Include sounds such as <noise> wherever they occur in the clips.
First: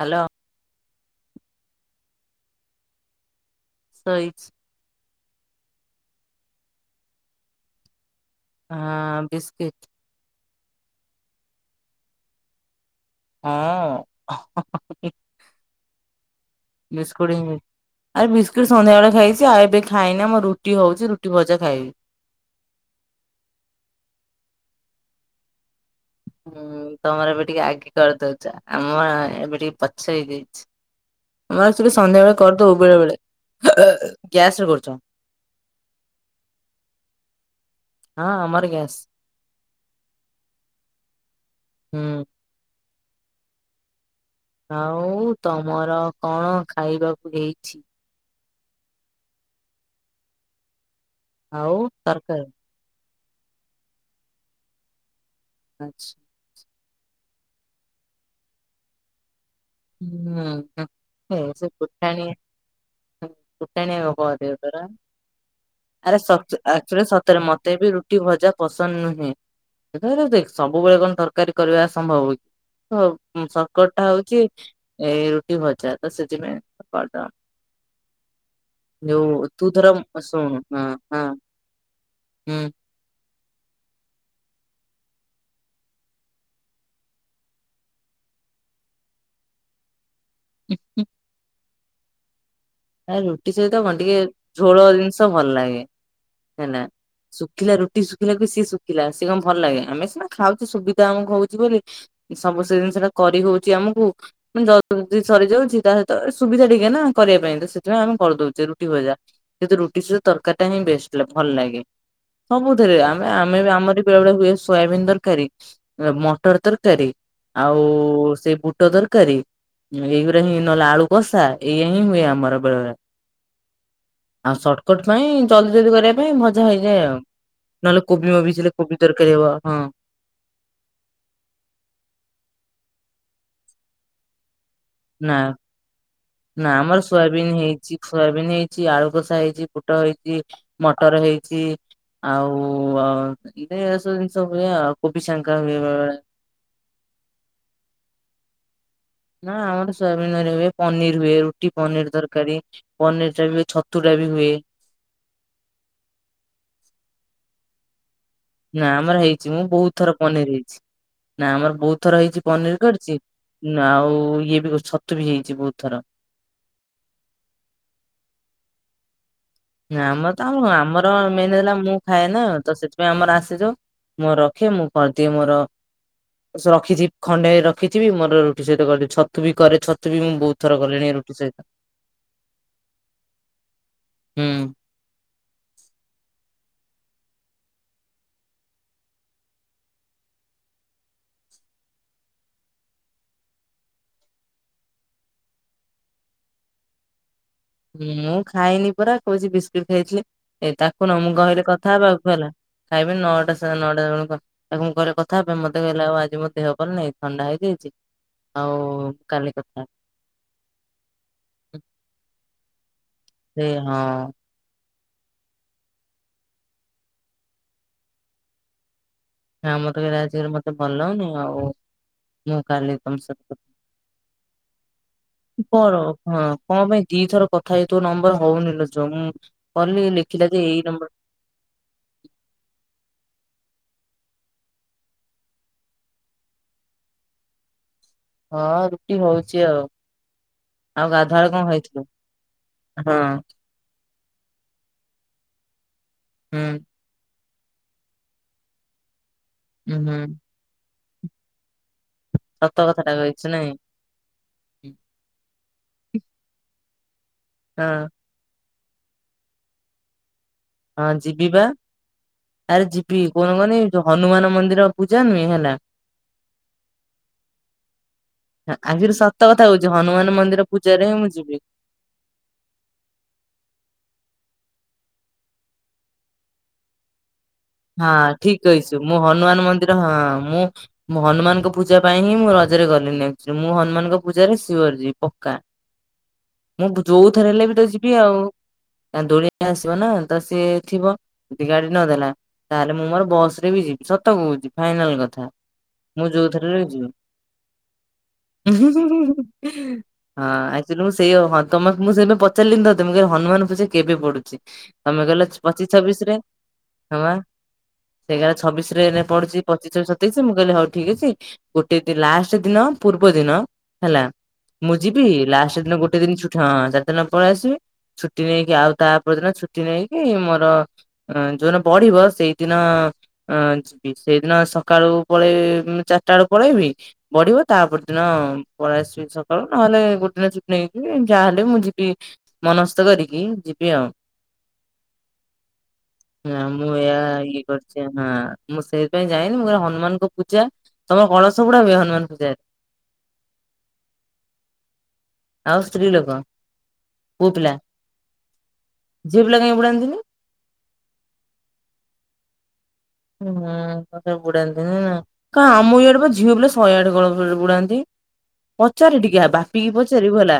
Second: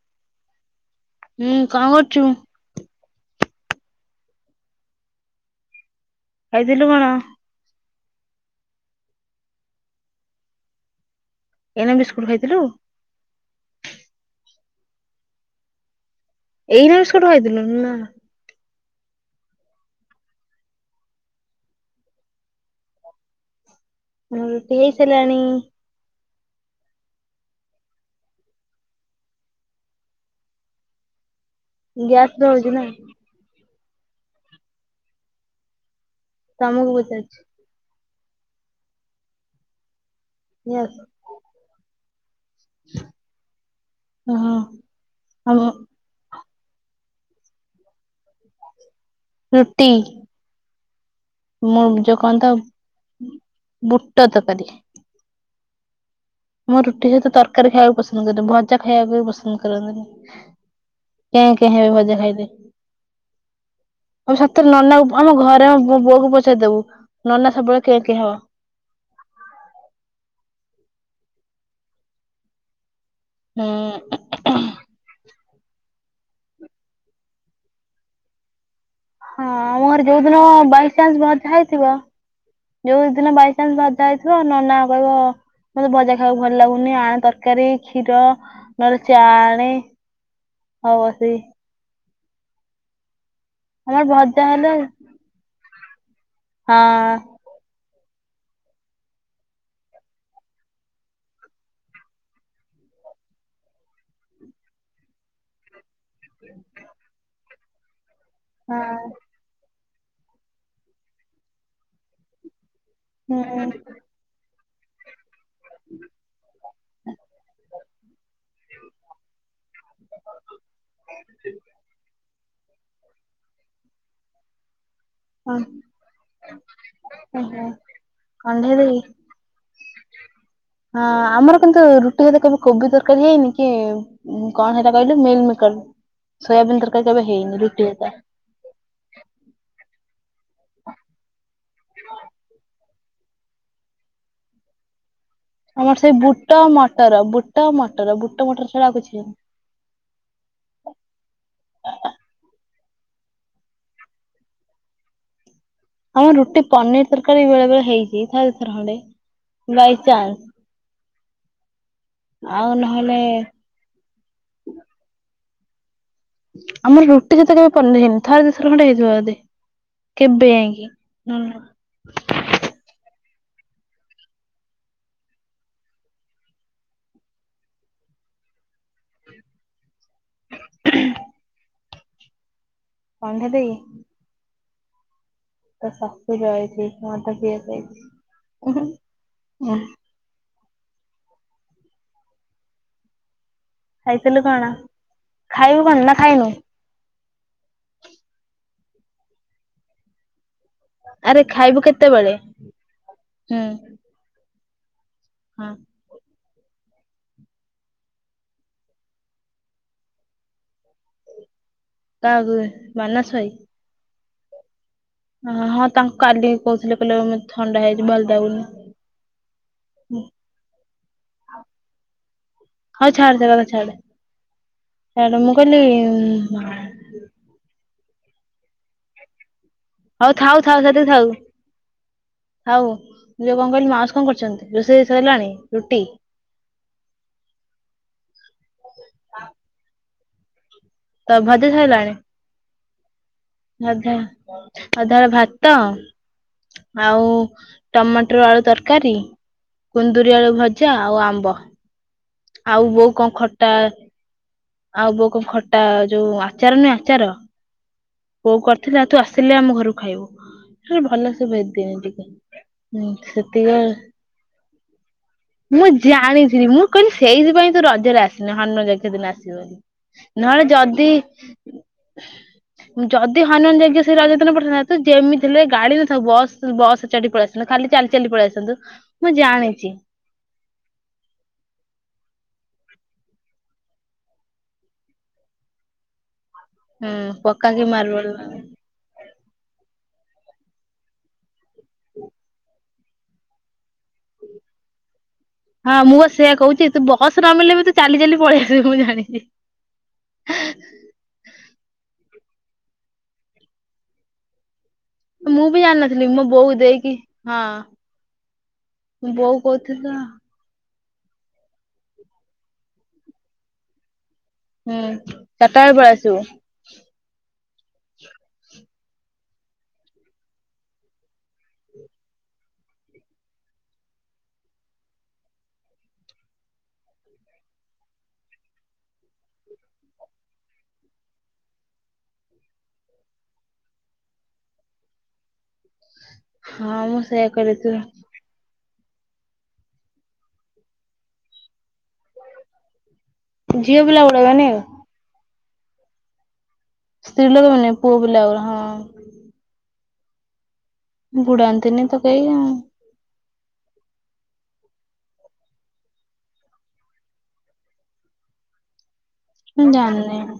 Hello. ହୁଁ କଣ କରୁଛୁ? <unintelligible> ଖାଇଥିଲୁ କଣ? ଆଁ ବିସ୍କିଟ୍। ଏଇନା ବିସ୍କୁଟ ଖାଇଥିଲୁ? ହଁ। ଏଇନା ବିସ୍କୁଟ ଖାଇଥିଲୁ ନା ଆରେ ବିସ୍ ସନ୍ଧ୍ୟାବେଳେ ଖାଇଛି। ଆଉ ଏବେ ଖାଇନି ଆମର ରୁଟି ହଉଛି, ରୁଟି ଭଜା ଖାଇବି। ଆମର ରୁଟି ହେଇ ସାରିଲାଣି। ହୁଁ ତମର ଏବେ ଟିକେ ଆଗେ କରିଦଉଛ। ଆମର ଏବେ ଟିକେ ପଛ ହେଇଯାଇଛି। ଆମର ଆକ୍ଚୁଆଲି ସନ୍ଧ୍ୟା ଗ୍ୟାସ ବେଳେ ଜଳୁଛି କରିଦଉ ନା ବେଳେ ବେଳେ। ଗ୍ୟାସ ରେ କରୁଛ? ତମକୁ ପଚାରୁଛି। ହଁ ଆମର ଗ୍ୟାସ୍। ହୁଁ <unintelligible> ଆଉ ଆମ ତମର କଣ ଖାଇବାକୁ ହେଇଛି? ରୁଟି, ଆଉ ମୋ ଯୋଉ କଣ ତରକାରୀ ତ ବୁଟ ତରକାରୀ। ଆଚ୍ଛା। ମୁଁ ରୁଟି ସହିତ ତରକାରୀ ଖାଇବାକୁ ପସନ୍ଦ କରେ, ଭଜା ଖାଇବାକୁ ବି ପସନ୍ଦ କ ରେ ହୁଁ। ହୁଁ। ଏ ସେ <unintelligible> ଭଜା ଫୁଟାଣିଆ ଖାଇଦିଏ। ଫୁଟାଣିଆ ଗପ ହଁ ବତେଇବ ସତରେ ପରା। ନନାକୁ, ଆମ ଘରେ ମୋ ଆରେ ବୋ-ବୋଉକୁ ସଚ୍ ପଚାରଦବୁ। ଆକ୍ଚୁଆଲି ସତରେ ନନା ମତେ ସବୁବେଳେ ବି କେଁ ରୁଟି କେଁ ହବ। ଭଜା ପସନ୍ଦ ନୁହେଁ। ଯେତେ ହେଲେ ଦେଖ ସବୁବେଳେ କଣ ତରକାରୀ କରିବା ସମ୍ଭବ? ଶର୍ କଟ୍ ଟା ହୁଁ। ହଉଛି ଏଇ ରୁଟି ଭଜା। ତ ସେଥିପାଇଁ କରିଦବ ହଁ ତୁ ଆମ ଧର ଘରେ ଯୋଉ ଦିନ ଶୁଣୁ ହଁ ବାଇଚନ୍ସ ହଁ ଭଜା ହେଇଥିବ ହୁଁ। ଯୋଉ ଦିନ ବାଇଚନ୍ସ ଭଜା ହେଇଥିବ, ନନା କହିବ ମତେ ଭଜା ଖାଇବାକୁ ଭଲ ଲାଗୁନି। ଆଣ ତରକାରୀ, କ୍ଷୀର ନହେଲେ ଚା ଆଣେ। <unintelligible> ରୁଟି ସହିତ କଣ ଆମର ଟିକେ ଭଜା ହେଲେ ଝୋଳ ଜିନିଷ ଭଲ ଲାଗେ ହେଲା। ହଁ ଶୁ ଶୁଖିଲା ରୁଟି ଶୁଖିଲା କୁ ସିଏ ଶୁଖିଲା। ସିଏ କଣ ଭଲ ଲାଗେ ଆମେ ସିନା ଖାଉଚୁ ସୁବିଧା ଆମକୁ ହଉଛି ବୋଲି। ସବୁ ସେ ଜିନିଷ ଟା କରି ହଉଛି ଆମକୁ ମାନେ ଜଲଦି ସରିଯାଉଛି ତା ତ ସୁବିଧା ଟିକେ ନା କରିବା ପାଇଁ। ତ ସେଥିପାଇଁ ଆମେ କରି ଦଉଛେ ରୁଟି ହଁ ଭଜା। କିନ୍ତୁ ରୁଟି ସହିତ ତରକାରୀଟା ହିଁ ବେଷ୍ଟ, ଭଲ ଲାଗେ। ସବୁଥିରେ ଆମେ ହୁଁ ଆମେ ଆମରି ବଳେ ବେଳେ ହୁଏ ସୋୟାବିନ ତରକାରୀ, ମଟର ତରକାରୀ ଆଉ ଆଉ ସେ ବୁଟ ଦରକାରୀ ଏଇ ଗୁଡ଼ା ହିଁ ନହେଲେ ଆଳୁ କଷା ଏଇଆ ହିଁ ହୁଏ ଆମର। ଆଉ ଶର୍ଟକଟ ପାଇଁ ହଁ ଜଲଦି ଜଲଦି କରିବା ପାଇଁ ଭଜା ହେଇଯାଏ ଆଉ। ହୁଁ ନହେଲେ କୋବି ମୋବିି ଥିଲେ କଣ୍ଢେଇ କୋବି ତରକାରୀ ହବ। ହଁ। ନା ଆମର କିନ୍ତୁ ରୁଟି ସହିତ କେବେ କୋବି ତରକାରୀ ହେଇନି କି କଣ ହେଟା କହିଲୁ ନା ମିଲମିକର୍, ନା ସୋୟାବନ୍ ଆମର ତରକାରୀ କେବେ ସୋୟାବିନ୍ ହେଇନି ରୁଟି ହେଇଛି ସହିତ। ସୋୟାବିନ୍ ହେଇଛି ଆଳୁ କଷା ହେଇଛି, ପୋଟଳ ହେଇଛି, ମଟର ହେଇଛି ଆଉ <unintelligible> ଏସବୁ ଜିନିଷ ହୁଏ। କୋବି ଟଙ୍କା ହୁଏ ଆମର ସେଇ ବେଳେବେଳେ। ବୁଟ, ମଟର, ବୁଟ, ମଟର ବୁଟ - ମଟର ଛଡ଼ା ଆଉ କିଛିି ନାହିଁ। ନା ଆମର ସୋୟାବିନ ତରକାରୀ ହୁଏ, ପନିର ହୁଏ ରୁଟି ପନିର ତରକାରୀ। ପନିର ଟା ବି ହୁଏ ଛତୁ ଟା ବି ହୁଏ। ଆମର ରୁଟି ପନିର ତରକାରୀ ବେଳେ ବେଳେ ହେଇଛି। ଥରେ ଥର ନା ଖଣ୍ଡେ। ଆମର ହେଇଛି ମୁଁ ବହୁତ ଥର ପନିର ବାଇଚାନ୍ସ ହେଇଛି। ନା ଆମର ବହୁତ ଥର ହେଇଛି ଆଉ ପନିର ନହେଲେ କରିଛି। ଆଉ ଇଏ ବି ଛତୁ ବି ହେଇଛି ବହୁତ ଥର। ଆମର ରୁଟି ସହିତ କେବେ ପନିର ହେଇନି। ଥରେ ଦି ଥର ଖଣ୍ଡେ ହେଇଥିଲା ବୋଧେ। ଆମର ତ କେବେ ଆଉ ଯାଇକି ଆମର ମେନ୍ ନହେଲେ ହେଲା ମୁଁ ଖାଏନା ତ ସେଥିପାଇଁ ଆମର ଆସେ ଯଉ ମୁଁ ରଖେ ମୁଁ କରିଦିଏ ମୋର ରଖିଛି ଖଣ୍ଡେ ରଖିଥିବ ମୋର ରୁଟି ସହିତ କରିଦେବି ଛତୁ ବି କରେ, ଛତୁ ବି ମୁଁ ବହୁତ ଥର କଲେଣି ରୁଟି ସହିତ? କଣ୍ଢେଇ ଦେଇ। ହୁଁ। ତା ଶଶୁର ଆଇଛି ମାଦ ପିଇବା ପାଇଁ <unintelligible> ଖାଇଥିଲୁ କଣ, ଖାଇବୁ କଣ ନା ଖାଇନୁ? ହୁଁ ମୁଁ ଖାଇନି ପୁରା କହୁଛି ବିସ୍କୁଟ ଖାଇଥିଲି। ଏଇ ତାକୁ ନା ମୁଁ ଆରେ କହିଲି ଖାଇବୁ କଥା ହେବାକୁ କେତେବେଳେ ହେଲା ଖାଇବି ନଅଟା ହୁଁ ସାଢେ ନଅଟା ବେଳକୁ ଆଉ। ତାକୁ ମୁଁ କହିଲି ପରେ କଥାହେବା ପାଇଁ ହଁ ମତେ କହିଲା ଆଜି ମୋ ଦେହ ଭଲ ନାହିଁ। ଥଣ୍ଡା ହେଇଯାଇଛି ଆଉ କାଲି କଥା ହେବା। କାହାକୁ ମାନସ ଭାଇ? ସେ ହଁ। ହଁ ତାଙ୍କୁ କାଲି କହୁଥିଲେ କହିଲେ ଥଣ୍ଡା ହେଇଛି ଭଲ ଲାଗୁନି। ହଁ ମତେ କହିଲେ ଆଜିକାଲି ମତେ ଭଲ ଲାଗୁନି ଆଉ ମୁଁ କାଲି ହଉ ତମ ଛାଡ ସେ ସହିତ କଥା ଛାଡେ ଛାଡ ମୁଁ କହିଲି ଦି ଥର କଥା ହେଇ ତୋ ନମ୍ବର ହଉନି ଲୋ ଝିଅ ଉଁ ହଉ ଥାଉ ଥାଉ ସେତିକି ଥାଉ। ହଉ ଯଉ କଣ କହିଲୁ ମାଉସ କଣ କରୁଛନ୍ତି, ରୋଷେଇ ବାସ ହେଲାଣି ରୁଟି? ହଁ ରୁଟି ହଉଛି ଆଉ। ଆଉ ତ ଗାଧୁଆବେଳେ କଣ ଭଜା ଖାଇଥିଲୁ? ସରିଲାଣି ହଁ ଗାଧୁଆବେଳେ ଭାତ ହୁଁ। ଆଉ ଟମାଟର ଆଳୁ ତରକାରୀ ଉଁ ହୁଁ କୁନ୍ଦୁରି ଆଳୁ ଭ ଭଜା ଆଉ ଆମ୍ବ ସତ ଆଉ କଥାଟା ବୋଉ କଣ କହିଛୁ ନାଇଁ ଖଟା ଆଉ ବୋଉ କଣ ଖଟା ଯୋଉ ଆଚାର ନୁହେଁ ଆଚାର ହଁ। ବୋଉ କରିଥିଲା ତୁ ଆସିଲେ ଆମ ଘରକୁ ଖାଇବୁ। ସେ ହଁ ଭଲ ଯିବି ସେ ବା ଭେଦିନି ଟିକେ। ଆରେ ହଁ ଯିବି କଣ କହନି ସେତିକିବେଳେ ଯୋଉ ହନୁମାନ ମନ୍ଦିର ପୂଜା ନୁହେଁ ହେଲା ମୁଁ ଜାଣିଥିଲି ମୁଁ କହିଲି ସେଇଥିପାଇଁ ତୁ ରଜରେ ଆସିନି ହନୁମାନ ଆଖିରୁ ଯଜ୍ଞ ଦିନ ସତ ଆସିବୁ କଥା ବୋଲି, କହୁଛି ହନୁମାନ ମନ୍ଦିର ନହେଲେ ପୂଜାରେ ଯଦି ହିଁ ମୁଁ ଯିବି। ଯଦି ହନୁମାନ ଯଜ୍ଞ ସେଇ ରଜ ଦିନ ପଡିଥାନ୍ତି ତୁ ଯେମିତି ହେଲେ ଗାଡି ନଥାଉ ବସ୍ ବସ୍ ଚଢ଼ି ପଳେଇ ଆସିଥାନ୍ତୁ ଖାଲି ହଁ ଚାଲି ଚାଲି ପଳେଇ ଠିକ ଆସିଥାନ୍ତୁ କହିଛୁ ମୁଁ ହନୁମାନ ଜାଣିଛି ମନ୍ଦିର ହଁ ମୁଁ ମୁଁ ହନୁମାନଙ୍କ ପୂଜା ପାଇଁ ହିଁ ମୁଁ ରଜରେ ଗଲିନି, ମୁଁ ହନୁମାନଙ୍କ ପୂଜାରେ ସିଅର ଯିବି ପକ୍କା। ମୁଁ ହୁଁ ଯୋଉଥରେ ହେଲେ ପକ୍କା ବି ତ କି ଯିବି ମାର୍ବଲ ଆଉ। ତାଙ୍କ ଦୋଳି ଆସିବ ନା ତ ସିଏ ଥିବ ଯଦି ଗାଡି ନଦେଲା ତାହେଲେ ମୁଁ ମୋର ବସ ରେ ବି ଯିବି ସତ ହହୁଛି ଫାଇନାଲ କଥା। ହଁ ମୁଁ ବା ସେୟଆ ଯୋଉଥରେ ହେଲେ କହୁଛି ତୁ ଯିବି। ବସ ନମିଳିଲେ ବି ତୁ ଚାଲି ଚାଲି ପଳେଇ ଆସିବୁ ମୁଁ ଜାଣିଛି। ଉଁ। ହଁ ଆକଚୁଆଲି ମୁଁ ସେଇଆ ହଁ ତମକୁ ମୁଁ ସେ ପଚାରିଲିନି ତତେ ମୁଁ କହିଲ ହନୁମାନ ପୂଜା କେବେ ପଡୁଛି। ମାମା କହିଲେ ମୁଁ ବି ପଚିଶ ଛବିଶ ଜାଣିନଥିଲି ରେ ମୋ ବୋଉ ଦେଇକି ମାମା। ହଁ ଦେଖିଲା ବେଳକୁ ଛବିଶରେ ଏଇନା ବୋଉ ପଡୁଛି ପଚିଶି ଛବିଶି କହୁଥିଲା ସତେଇଶି ମୁଁ ମୁଁ କହିଲି ହଉ ଠିକ ଅଛି ଗୋଟେ ଲାଷ୍ଟ ଦିନ ପୂର୍ବ ଦିନ ହେଲା ମୁଁ ହୁଁ ଯିବି ଚାରିଟା ଲାଷ୍ଟ ବେଳେ ଦିନ ପଳେଇ ଗୋଟେ ଦିନ ଆସିବୁ ଛୁଟି ହଁ ଚାରି ଦିନ ପଳେଇ ଆସିବି। ଛୁଟି ନେଇକି ଆଉ ତା ପରଦିନ ଛୁଟି ନେଇକି ମୋର ଯୋଉ ଦିନ ବଢିବ ସେଇଦିନ ଅଁ ଯିବି ସେଇଦିନ ସକାଳୁ ପଳେଇ ଚାରିଟା ବେଳୁ ପଳେଇବି ବଢିବ ତାପରେ ଦିନ ପଳେଇ ଆସିବି ସକାଳୁ ନହେଲେ ଗୋଟେ ଦିନ ଚୁଟିନେଇକି ଯିବି ଯାହାହେଲେ ମୁଁ ଯିବି‌। ମନସ୍ତ କରିକି ଯିବି ଆଉ। ହଁ ମୁଁ ସେଇଆ ଇ କହିଲି ତୁ ପାରୁଛେ ଆମେ ହଁ ମୁଁ ସେଇଥିାଇଁ ଯାଇନି ମୁଁ କହିଲେ ହନୁମାନଙ୍କ ପୂଜା ତମର କଳସ ବୁଡାଅ କି ହନୁମାନ ପୂଜାରେ? ଝିଅ ପିଲା ବୁଡେଇବେନି ଆଉ ସ୍ତ୍ରୀ ଲୋକ। ସ୍ତ୍ରୀ ପୁଅ ଲୋକ ପିଲା ମାନେ ପୁଅ ପିଲା। ହଁ! ଝିଅ ପିଲା କାହିଁ ବୁଡାନ୍ତିିନି? ବୁଡାନ୍ତିନି ତ କେହି ଆଉ। ହୁଁ ବୁଡାନ୍ତିନି ଆଉ। କାହିଁ ଆମର ଇଆଡେ ବା ଝିଅ ପିଲା ଶହେ ଆଠ କଳସ ବୁଡାନ୍ତି। ପଚାର ଟିକେ ବା ପିିକି ମୁଁ ପଚାରିବୁ ଜାଣିନି। ହେଲା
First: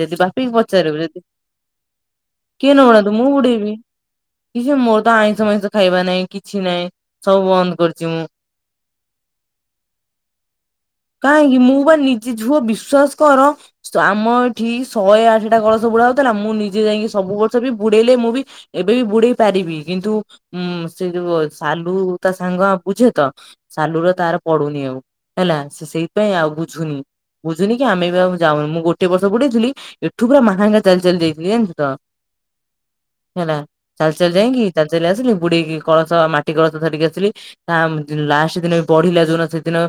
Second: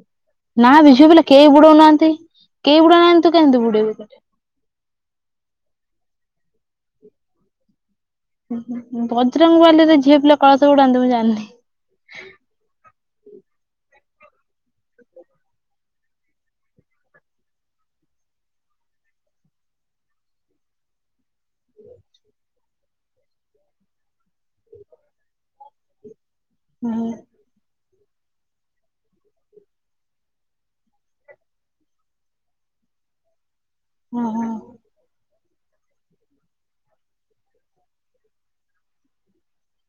ଯଦି ବାପି କି ନା ବେ ପଚାରିବୁ ଝିଅ ଯଦି ପିଲା କେହି ବୁଡଉନାହାନ୍ତି। କିଏ କେହି ନ ବୁଡାନ୍ତୁ ବୁଡଉନାହାନ୍ତି ମୁ ତୁ କେମିତି ବୁଡେଇବି। ବୁଡେଇବୁ ତତେ। କିଛି ମୋର ତ ଆଇଁଷ ମଇଁଷ ଖାଇବା ନାହିଁ କିଛି ନାହିଁ ସବୁ ବନ୍ଦ କରିୁଛି ମୁଁ ଭଦ୍ରକ ବାଲେଶ୍ଵର ଝିଅ ପିଲା କଳସ ବୁଡାନ୍ତିୁ ମୁଁ ଜାଣିନି। କାହିଁକି ମୁଁ ବା ନି କି ଝୁଅ ବିଶ୍ଵାସ କର ଆମ ଏଠି ଶହେ ଆଠଟା କଳସ ବୁଡା ହେଉଥିଲା ମୁଁ ନିଜେ ଯାଇକି ସବୁ ବର୍ଷ ବି ବୁଡେଇଲେ ମୁଁ ବି ଏବେ ବି ବୁଡେଇ ପାରିବି କିନ୍ତୁ ଉଁ ସେ ଯୋଉ ସାଲୁ ତା ସାଙ୍ଗ ବୁଝେ ତ ସାଲୁର ତାର ପଡୁନି ଆଉ ହେଲା ସେ ସେଇପାଇଁ ଆଉ ବୁଝୁନି। ହୁଁ ବୁଝୁନି କି ଆମେ ବି ଆଉ ଯାଉନୁ ମୁଁ ଗୋଟେ ବର୍ଷ ବୁଡେଇଥିଲି ଏଠୁ ପୁରା ମହାଙ୍ଗା ଚାଲି ଚାଲି ଯାଇଥିଲି ଯାଣିଛୁ ତ ହେଲା ଚାଲି ଚାଲି ଓହୋ ଯାଇକି ଚାଲି ଚାଲି ଆସିଲି ବୁଡେଇକି କଳସ ମାଟି କଳସ ଧରିକି ଆସିଲି। <unintelligible> ଲାଷ୍ଟ ଦିନ ବଢିଲା ଯେଉଁ ସେଦିନ।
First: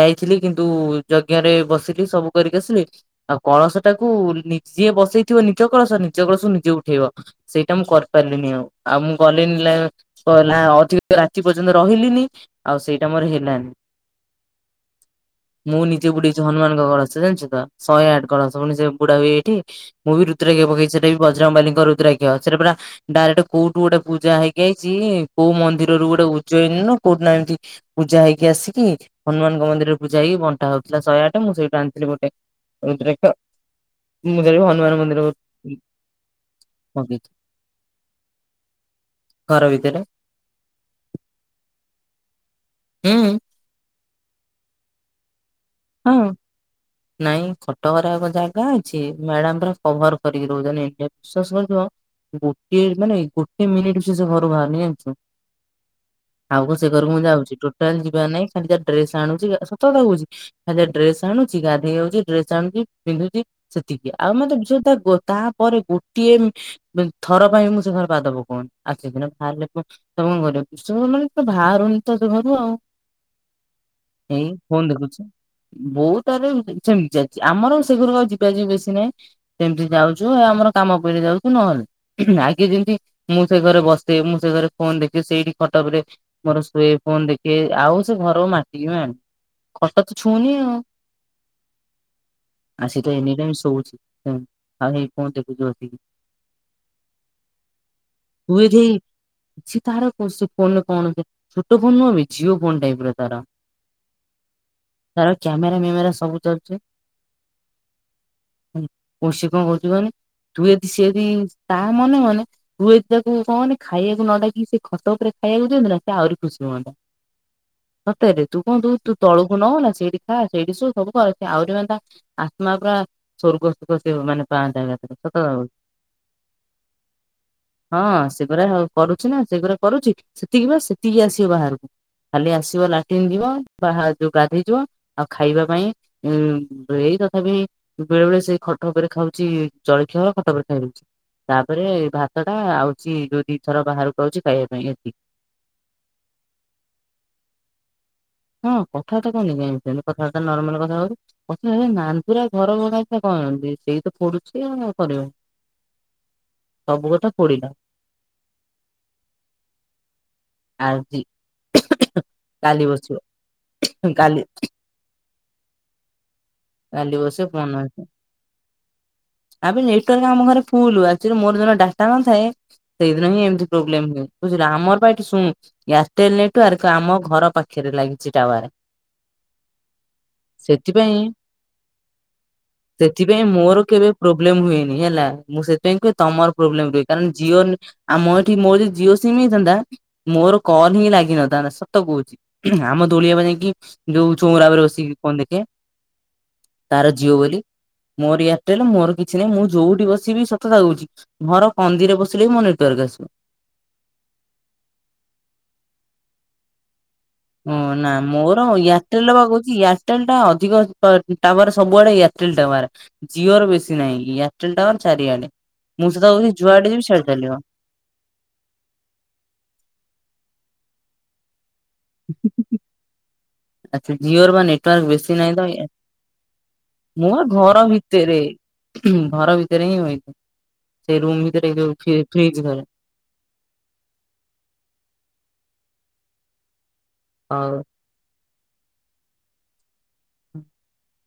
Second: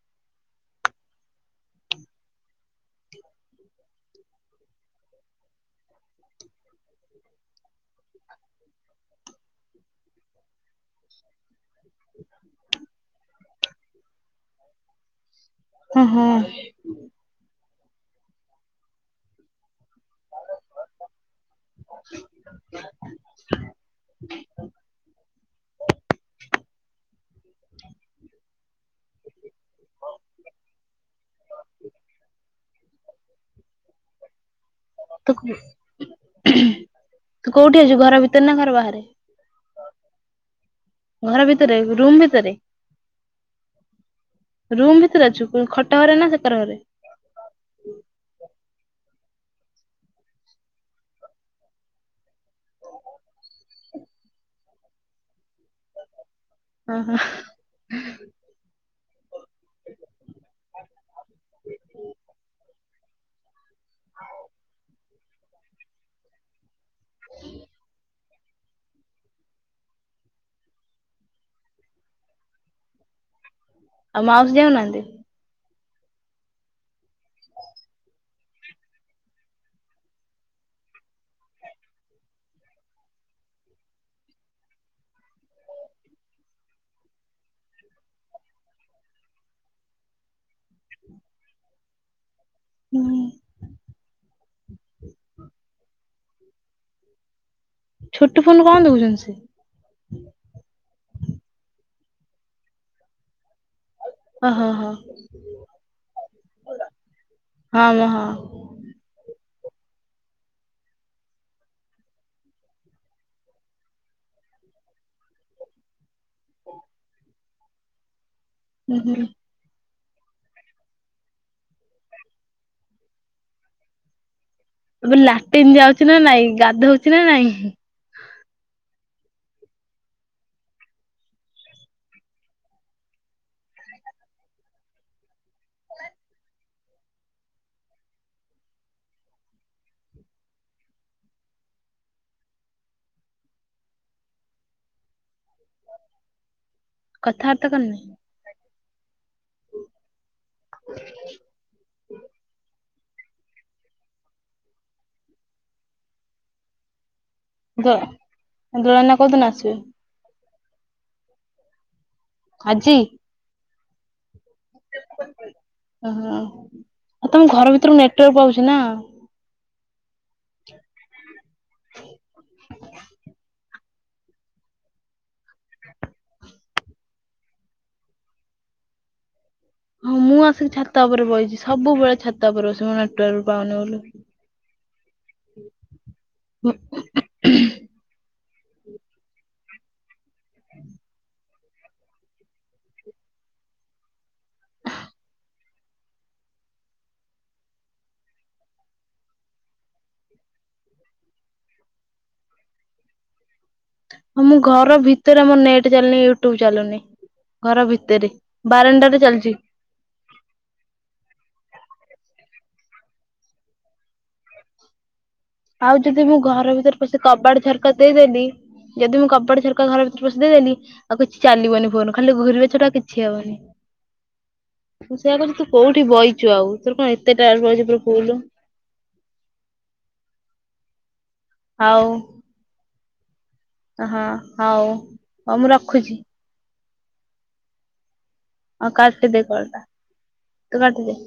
ଯାଇଥିଲି କିନ୍ତୁ ଯଜ୍ଞ ରେ ବସିଲି ସବୁ କରିକି ଆସିଲି। ଆଉ କଳସ ଟାକୁ ନିଜେ ବସେଇଥିବ ନିଜ କଳସ ନିଜ କଳସକୁ ନିଜେ ଉଠେଇବ। ସେଇଟା ମୁଁ କରିପାରିଲିନି ଆଉ। ଆଉ ମୁଁ ଗଲିଣିି <unintelligible> <unintelligible> ରାତି ପର୍ଯ୍ୟନ୍ତ ରହିଲିନି ଆଉ ସେଇଟା ମୋର ହେଲାନି। ମୁଁ ହଁ ନିଜେ ହଁ ବୁଢେଇଛି ହନୁମାନଙ୍କ କଳସ ଜାଣିଛୁତ। ଶହେ ଆଠ କଳସ ପୁଣି ସେ ବୁଡା ହୁଏ ଏଇଠି। ମୁଁ ବି ରୁଦ୍ରାକ୍ଷ ପକେଇଛି ସେଟା ବି ବଜରଙ୍ଗବାଲିଙ୍କ ରୁଦାକ୍ଷ ସେଟା ପୁରା ଡାଇରେକ୍ଟ କୋଉଠୁ ଗୋଟେ ପୂଜା ହେଇକି ଆଇଛି କୋଉ ମନ୍ଦିର ଗୋଟେ ଉଜୟନ ନା କୋଉଠି ଏମିତି ପୂଜା ହେଇକି ଆସିକି ହନୁମାନ ମନ୍ଦିରରେ ପୁଜା ହେଇକି ବଣ୍ଟା ହେଉଥିଲା ଶହେ ଆଠ ମୁଁ ସେଇଠୁ ଆଣିଥିଲି ଗୋଟେ। ରୁଦ୍ରାକ୍ଷ। ମୁ ଯାଇ ହନୁମାନ ମନ୍ଦିରକୁ ତୁ ପକେଇଛି ତୁ କୋଉଠି ଅଛୁ ଘର ଭିତରେ ନା ଘର ବାହାରେ? ଘର ଭିତରେ। ଘର ଭିତରେ ରୁମ୍ ଭିତରେ? ହୁଁ! ରୁମ୍ ଭିତରେ ଅଛୁକି। ଖଟ ଘରେ ହଁ। ନା ସେକର ଘରେ? ନାଇଁ ଖଟରେ ଆଉ କଣ ଜାଗା ଅଛି ମ୍ୟାଡାମ ପୁରା କଭର କରିକି ରହୁଛନ୍ତି। <unintelligible> ଇଏ ମାନେ ଗୋଟେ ମାନେ ଗୋଟେ ମିନିଟ ସେ ସେଘରୁ ବାହାରନି ଜାଣିଛ। ଆଉ କଣ ସେ ହଁ ଘରକୁ ହଁ ମୁଁ ଯାଉଛି ଟୋଟାଲି ଯିବାର ନାହିଁ ଖାଲି ଯାହା ଡ୍ରେସ ଆଣୁଛି ସତ କଥା କହୁଛି ଖା୍ଲି ଯାହା ଡ୍ରେସ ଆଣୁଛି ଗାଧେଇ ଯାଉଛି ଡ୍ରେସ ଆଣୁଛି ପିନ୍ଧୁଛି ସେତିକି ଆଉ ମତେ ତାପରେ ଗୋଟିଏ ଥର ପାଇଁ ମୁଁ ସେ ଘରେ ପାଦ ପକଉନି। ଆସିକିନା ବାହାରିଲେ ତମେ କଣ କରିବ ବାହାରୁନି ତ ସେ ଘରୁ ଆଉ। ଆଉ ଏଇ ମାଉସୀ ଫୋନ ଯାଉନାହାନ୍ତି? ଦେଖୁଛି। ବୋଉ ତାର ସେମିତି ଯାଇଛି ଆମର ସେ ଘରୁକୁ ଆଉ ଯିବା ଯିବି ବେଶି ନାହିଁ। ସେମିତି ଯାଉଛୁ ଆମର କାମ ପଇଲେ ଯାଉଛୁ ନହେଲେ ଆଗେ ଯେମିତି ମୁଁ ସେ ଘରେ ବସେ ମୁଁ ସେ ଘରେ ଫୋନ୍ ଦେଖେ ସେଇଠି ଖଟ ଉପରେ ମୋର ଶୋଏ ଫୋନ୍ ଦେଖେ ଆଉ ସେ ଘର ମାଟିକି ବି ମାଡୁ ଆ ସେତ ଏନି ଟାଇମ୍ ଶୋଉଚି। <inaudible> ଛୋଟ ତୁ ଫୋନ୍ ରୁ କ'ଣ ଏଠି ଦେଖୁଚନ୍ତି ସେ? <inaudible> <inaudible> ତା'ର କ୍ୟାମେରା ମ୍ୟାମେରା ସବୁ ଚା--ଚି। <inaudible> ହଁ ମ ହଁ। ତୁ ଦି ତାକୁ କହନି ଖାଇବାକୁ ନ ଡ଼ାକି, ସେ ଖଟ ଉପରେ ଖାଇବାକୁ ଦିଅନ୍ତୁ ନା। ସେ ଆହୁରି ଖୁସି ହୁଅନ୍ତା। ସତରେ ତୁ କୁହନ୍ତୁ ହୁଁ ତୁ ହୁଁ <inaudible> <inaudible> ଏକାଥରେ ଆବେ ସତ କଥା କହୁଛି। ଲାଟିନ୍ ଯାଉଚି ନା ନାଇଁ, ଗାଧଉଚି ନା ନାଇଁ? ହଁ, ସେଗୁରା କରୁଚି ନା ସେଗୁୁରା କରୁଚି। ସେତିକି ବା ସେତିକି ଆସିବ ବାହାରୁକୁ। ଖାଲି ଆସିବ ଲାଟିନ୍ ଯିବ, ହା ଯଉ ଗାଧେଇ ଯିବ। ଆଉ ଖାଇବା ପାଇଁ ଉଁ, ବ୍ରେଇ ତଥାବି ବେଳେ ବେଳେ ସେଇ ଖଟ ଉପେରେ ଖାଉଚି, ଜଳିଖିଆ ଖଟ ଉପରେ ଖାଇ ଦଉଚି। ତା'ପରେ ଭାତ ଟା ଆଉଚି, ଦି ଥର ବାହାରକୁ ଆଉଚି ଖାଇବା ପାଇଁ। ଏତି କଥାବାର୍ତ୍ତା କ--ନି। ହଁ, କଥାବାର୍ତ୍ତା କରୁନି କାଇଁ କଥାବାର୍ତ୍ତା ନର୍ମାଲ୍ କଥା ହଉଚି। କଥା <inaudible> <inaudible> ଆଜି <inaudible> , କାଲି ଆଉ ତମ ବସିବ ଘର ମନ ଭିତରକୁ ନେଟ୍ୱାର୍କ ପାଉଚି ନା। ଆବେ ନେଟ୍ ୱାର୍କ ଆମ ଘରେ ଫୁଲୁ, ଆକ୍ଚୋଲି ମୋର ଯ ଦିନ ଡ଼ାଟା ନଥାଏ। ସେଇ ଦିନ ହିଁ ଏମ୍ତି ପ୍ରୋବ୍ଲେମ୍ ହୁଏ, ବୁଝିଲୁ? ଆମର୍ ପା ଏଠି ୟାର୍ଟେଲ୍ ନେଟ୍ ୱାର୍କ ଆମ ଘର ପାଖେରେ ଲାଗିଚି ଟାୱାରେ। ହଁ, ମୁଁ ଆସିକି ଛାତ ଉପରେ ବଇଚି। ସବୁବେଳେ ଛାତ ଉପରେ ବସିବୁ, ନେଟ୍ ୱାର୍କ ପାଉନି ବୋଲି। ପ୍ରୋବ୍ଲେମ୍ ହୁଏନି ହେଲା, ମୁଁ ସେ---ପାଇଁ କୁହେ ତମର୍ ପ୍ରୋବ୍ଲେମ୍ ରୁହେ। କାର ଜିଓନ୍‌, ଆମ ଏଠି ମ------ଜିଓ ସିମ୍ ହେଇଥାନ୍ତା। ମୋର କଲ୍ ହିଁ ଲାଗି ନଥାନ୍ତା, ସତ କହୁଚି। ଆମ ଦୋଳିିଆବା ଯାଇକି, ଯଉ ଚ--ରା ଉପରେ ବସିକି ଫୋନ୍‌ ଦେଖେ। ତା'ର ଜିଓ ବୋଲି, ମୋର ୟାର୍ଟେଲ୍‌ ମୋର୍। କିଛି ନାହିଁ, ମୁଁ ଯଉଠି ବସିବି ସତକଥା କହୁଚି। ଘର କନ୍ଦିରେ ବସିଲେ ବି ନେଟ୍ ୱାର୍କ ଆସିବ। ହଁ, ମୁଁ ଘର ଭିତରେ ମ ନେଟେ ଚାଲୁନି, ୟୁଟ୍ୟୁବ୍‌ ଚାଲୁନି। ଘର ନା ଭିତରେ ମୋର ବାରଣ୍ଡାରେ ୟାର୍ଟେଲ୍ ବା ଚାଲିଚି କ--ଚି ୟାର୍ ଟେଲ୍ ଟା ଅଧିକ-----ଟାୱାର୍ ସବୁଆଡ଼େ, ୟାର୍ଟେଲ୍ ଟାୱାର୍। ଜିଓର ବେଶି ନାଇଁ, ୟାର୍ଟେଲ୍ ଟାୱାର୍ ଚାରି ଆଡ଼େ। ଆଉ ଯଦି ମୁଁ ଘର ଭିତରେ ପସିି, କବାଟ୍ ଝର୍ କା ଦେଇ ଦେଲି, ଯେଦି ମୁଁ କବାଟ୍, ଝର୍କା ଘର ଭିତରେ ପ ଦେଇ ଦେଲି, ଆଉ କିଛି ଚାଲିବନି ଫୋନ। ଖାଲି ଘୁରିବା ଛଡ଼ା କିଛି ହେବନି। ଆଚ୍ଛା ଜିଓର ବା ନେଟୱାର୍କ ମୁଁ ବେଶୀ ସେୟା ନାହିଁ କହୁଚି, ତ ତୁ କଉଠି ବଇଚୁ ଆଉ ତୋର କ'ଣ ମୁଁ ଏତେ ବା ଟାୱାର୍ ଘର ପାଉଚି ପୁରା ଫୁଲୁ? ଭିତରେ ଘର ଭିତରେ ହିଁ, ସେଇ ରୁମ୍ ଭିତରେ ଯଉ ହଉ ଫ୍ରି ଫ୍ରିଜି ହଁ ହଉ, ହଉ ମୁଁ ରଖୁଚି। <inaudible> କାଟି ଦେ କଲ୍ ଟା, ତୁ କାଟି ଦେ।